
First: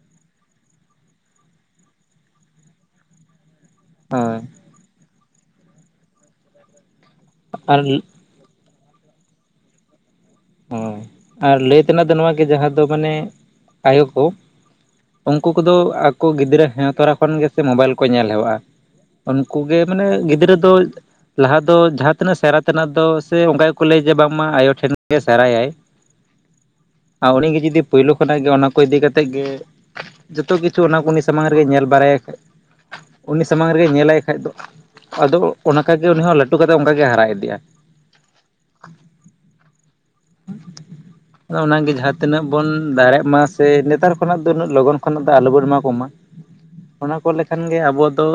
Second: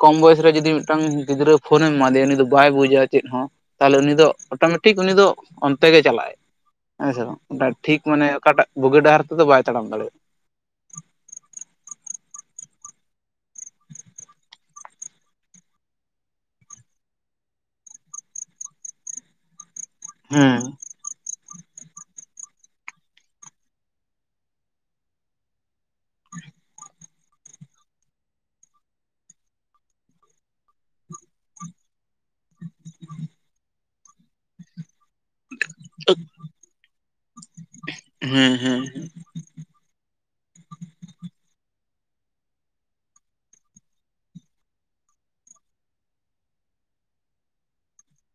ᱠᱚᱢ ᱵᱚᱭᱮᱥ ᱨᱮ ᱡᱩᱫᱤ ᱢᱤᱫᱴᱟᱝ ᱜᱤᱫᱽᱨᱟᱹ ᱯᱷᱳᱱᱮᱢ ᱮᱢᱟᱫᱮᱭᱟ ᱩᱱᱤ ᱫᱚ ᱵᱟᱭ ᱵᱩᱡᱟ ᱪᱮᱫ ᱦᱚᱸ᱾ ᱛᱟᱦᱚᱞᱮ ᱩᱱᱤ ᱫᱚ ᱦᱳᱭ ᱚᱴᱳᱢᱮᱴᱤᱠ ᱩᱱᱤ ᱫᱚ ᱚᱱᱛᱮ ᱜᱮ ᱪᱟᱞᱟᱜ ᱟᱭ ᱦᱮᱸ ᱥᱮ ᱵᱟᱝ ᱟᱨ ᱴᱷᱤᱠ ᱦᱳᱭ ᱢᱟᱱᱮ ᱚᱠᱟᱴᱟᱜ᱾ ᱵᱳᱜᱮ ᱰᱟᱦᱟᱨ ᱛᱮ ᱫᱚ ᱵᱟᱭ ᱛᱟᱲᱚᱢ ᱫᱟᱲᱮᱭᱟᱜ᱾ ᱦᱳᱸᱭ ᱟᱨ ᱞᱮᱭ ᱛᱮᱱᱟᱜ ᱫᱚ ᱱᱚᱣᱟ ᱜᱮ ᱡᱟᱦᱟᱸ ᱫᱚ ᱢᱟᱱᱮ ᱟᱭᱳ ᱠᱚ᱾ ᱩᱱᱠᱩ ᱠᱚᱫᱚ ᱟᱠᱚ ᱜᱤᱫᱽᱨᱟᱹ ᱦᱮᱸᱣ ᱛᱚᱨᱟ ᱠᱷᱚᱱ ᱜᱮᱥᱮ ᱢᱳᱵᱟᱭᱤᱞ ᱠᱚ ᱧᱮᱞ ᱦᱮᱣᱚᱜᱼᱟ᱾ ᱩᱱᱠᱩ ᱜᱮ ᱢᱟᱱᱮ ᱜᱤᱫᱽᱨᱟᱹ ᱦᱮᱸ ᱫᱚ᱾ ᱞᱟᱦᱟ ᱫᱚ ᱡᱟᱦᱟᱸ ᱛᱤᱱᱟᱹᱜ ᱥᱮᱨᱟ ᱛᱮᱱᱟᱜ ᱫᱚ ᱥᱮ ᱚᱱᱠᱟ ᱜᱮᱠᱚ ᱞᱟᱹᱭᱟ ᱡᱮ ᱵᱟᱝᱢᱟ ᱟᱭᱳ ᱴᱷᱮᱱ ᱜᱮ ᱥᱮᱨᱟᱭᱟᱭ᱾ [inaudible] ᱟᱨ ᱩᱱᱤ ᱜᱮ ᱡᱩᱫᱤ ᱯᱳᱭᱞᱳ ᱠᱷᱚᱱᱟᱜ ᱜᱮ ᱚᱱᱟ ᱠᱚ ᱤᱫᱤ ᱠᱟᱛᱮᱮᱫ ᱜᱮ᱾ ᱡᱚᱛᱚ ᱠᱤᱪᱷᱩ ᱚᱱᱟ ᱩᱱᱤ ᱥᱟᱢᱟᱝ ᱨᱮᱜᱮ ᱧᱮᱞ ᱵᱟᱨᱟᱭᱟᱭ ᱠᱷᱟᱡ ᱩᱱᱤ ᱥᱟᱢᱟᱝ ᱨᱮᱜᱮ ᱧᱮᱞᱟᱭ ᱠᱷᱟᱡ ᱫᱚ ᱟᱫᱚ ᱚᱱᱟᱠᱟᱜᱮ, ᱩᱱᱤ ᱦᱚᱸ ᱞᱟᱹᱴᱩ ᱠᱟᱛᱮᱫ ᱚᱱᱠᱟᱜᱮ ᱦᱟᱨᱟ ᱤᱫᱤᱜᱼᱟ᱾ ᱦᱮᱸ ᱦᱮᱸ᱾ [inaudible] ᱟᱫᱚ ᱚᱱᱟᱜᱮ ᱡᱟᱦᱟᱸ ᱛᱤᱱᱟᱹᱜ ᱵᱚᱱ ᱫᱟᱲᱮᱜ ᱢᱟ ᱥᱮ ᱱᱮᱛᱟᱨ ᱠᱷᱚᱱᱟᱜ ᱫᱚ ᱩᱱᱟᱹᱜ ᱞᱚᱜᱚᱱ ᱠᱷᱚᱱᱟᱜ ᱫᱚ ᱟᱞᱚ ᱵᱚᱱ ᱮᱢᱟ ᱠᱚᱢᱟ᱾ ᱚᱱᱟ ᱠᱚ ᱞᱮᱠᱷᱟᱱ ᱜᱮ ᱟᱵᱚᱣᱟᱜ ᱫᱚ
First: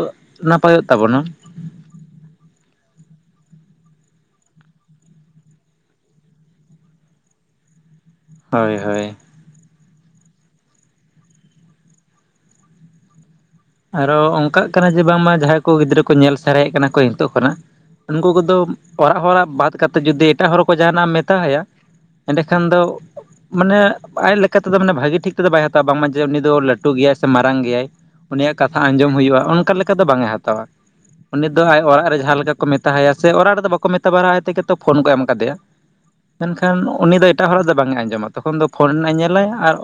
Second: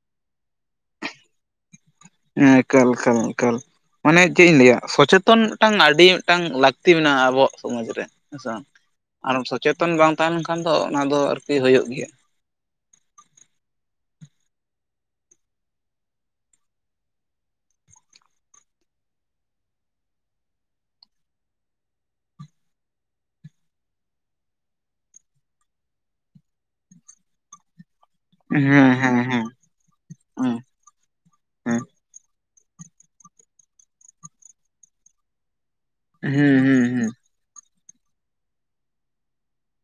ᱱᱟᱯᱟᱭᱚᱜ ᱛᱟᱵᱚᱱᱟ᱾ ᱦᱮᱸ ᱮᱠᱟᱞ ᱮᱠᱟᱞ ᱮᱠᱟᱞ ᱢᱟᱱᱮ ᱪᱮᱫ ᱤᱧ ᱞᱟᱹᱭᱟ ᱥᱚᱪᱮᱛᱚᱱ ᱢᱤᱫᱴᱟᱝ ᱟᱹᱰᱤ ᱢᱤᱫᱴᱟᱝ ᱞᱟᱹᱠᱛᱤ ᱢᱮᱱᱟᱜᱼᱟ᱾ ᱟᱵᱚᱣᱟᱜ ᱥᱚᱢᱟᱡᱽ ᱨᱮ ᱦᱮᱸ ᱥᱮ ᱵᱟᱝ ᱦᱳᱭ ᱦᱳᱭ ᱟᱨ ᱥᱚᱪᱮᱛᱚᱱ ᱵᱟᱝ ᱛᱟᱦᱮᱸ ᱞᱮᱱᱠᱷᱟᱱ ᱫᱚ ᱚᱱᱟ ᱫᱚ ᱟᱨᱠᱤ ᱦᱳᱭᱳᱜ ᱜᱮᱭᱟ᱾ ᱟᱨᱚ ᱚᱱᱠᱟᱜ ᱠᱟᱱᱟ ᱡᱮ ᱵᱟᱝᱢᱟ ᱡᱟᱦᱟᱸᱭ ᱠᱚ ᱜᱤᱫᱽᱨᱟᱹ ᱠᱚ ᱧᱮᱞ ᱥᱮᱨᱟᱭᱮᱫ ᱠᱟᱱᱟ ᱠᱚ ᱦᱤᱸᱛᱚᱜ ᱠᱷᱚᱱᱟᱜ᱾ ᱩᱱᱠᱩ ᱠᱚᱫᱚ ᱚᱲᱟᱜ ᱦᱚᱲᱟᱜ ᱵᱟᱫ ᱠᱟᱛᱮᱮᱫ ᱡᱩᱫᱤ ᱮᱴᱟᱜ ᱦᱚᱲ ᱠᱚ ᱡᱟᱦᱟᱱᱟᱜ ᱮᱢ ᱢᱮᱛᱟ ᱟᱭᱟ᱾ ᱮᱸᱰᱮᱠᱷᱟᱱ ᱫᱚ᱾ ᱢᱟᱱᱮ ᱟᱡ ᱞᱮᱠᱟᱛᱮᱫᱚ ᱢᱟᱱᱮ ᱵᱷᱟᱜᱤ ᱴᱷᱤᱠ ᱛᱮᱫᱚ ᱵᱟᱭ ᱦᱟᱛᱟᱣᱟ ᱵᱟᱝᱢᱟ ᱡᱮ ᱩᱱᱤ ᱫᱚ ᱞᱟᱹᱴᱩ ᱜᱮᱭᱟᱭ ᱥᱮ ᱢᱟᱨᱟᱝ ᱜᱮᱭᱟᱭ᱾ ᱩᱱᱤᱭᱟᱜ ᱠᱟᱛᱷᱟ ᱦᱮᱸ ᱦᱮᱸ ᱟᱸᱡᱚᱢ ᱦᱮᱸ ᱦᱩᱭᱩᱜᱼᱟ ᱦᱮᱸ ᱚᱱᱠᱟ ᱞᱮᱠᱟ ᱫᱚ ᱵᱟᱝ ᱮ ᱦᱟᱛᱟᱣᱟ᱾ ᱩᱱᱤ ᱫᱚᱚ ᱦᱮᱸ ᱟᱡ ᱚᱲᱟᱜ ᱨᱮ ᱡᱟᱦᱟᱸ ᱞᱮᱠᱟ ᱠᱚ ᱢᱮᱛᱟ ᱟᱭᱟ ᱥᱮ ᱚᱲᱟᱜ ᱨᱮᱫᱚ ᱵᱟᱠᱚ ᱢᱮᱛᱟ ᱵᱟᱨᱟ ᱟᱭᱛᱮᱜᱮᱛᱚ ᱯᱷᱳᱱ ᱠᱚ ᱮᱢ ᱠᱟᱫᱮᱭᱟ᱾ [inaudible] ᱢᱮᱱᱠᱷᱟᱱ ᱦᱩᱸ ᱦᱩᱸ ᱩᱱᱤ ᱫᱚ ᱮᱴᱟᱜ ᱦᱚᱲᱟᱜ ᱫᱚ ᱵᱟᱝ ᱮ ᱟᱸᱡᱚᱢᱟ ᱛᱚᱠᱷᱚᱱ ᱫᱚ ᱯᱷᱳᱱ ᱨᱮᱱᱟᱜ ᱮ ᱧᱮᱞᱟᱭ ᱟᱨ᱾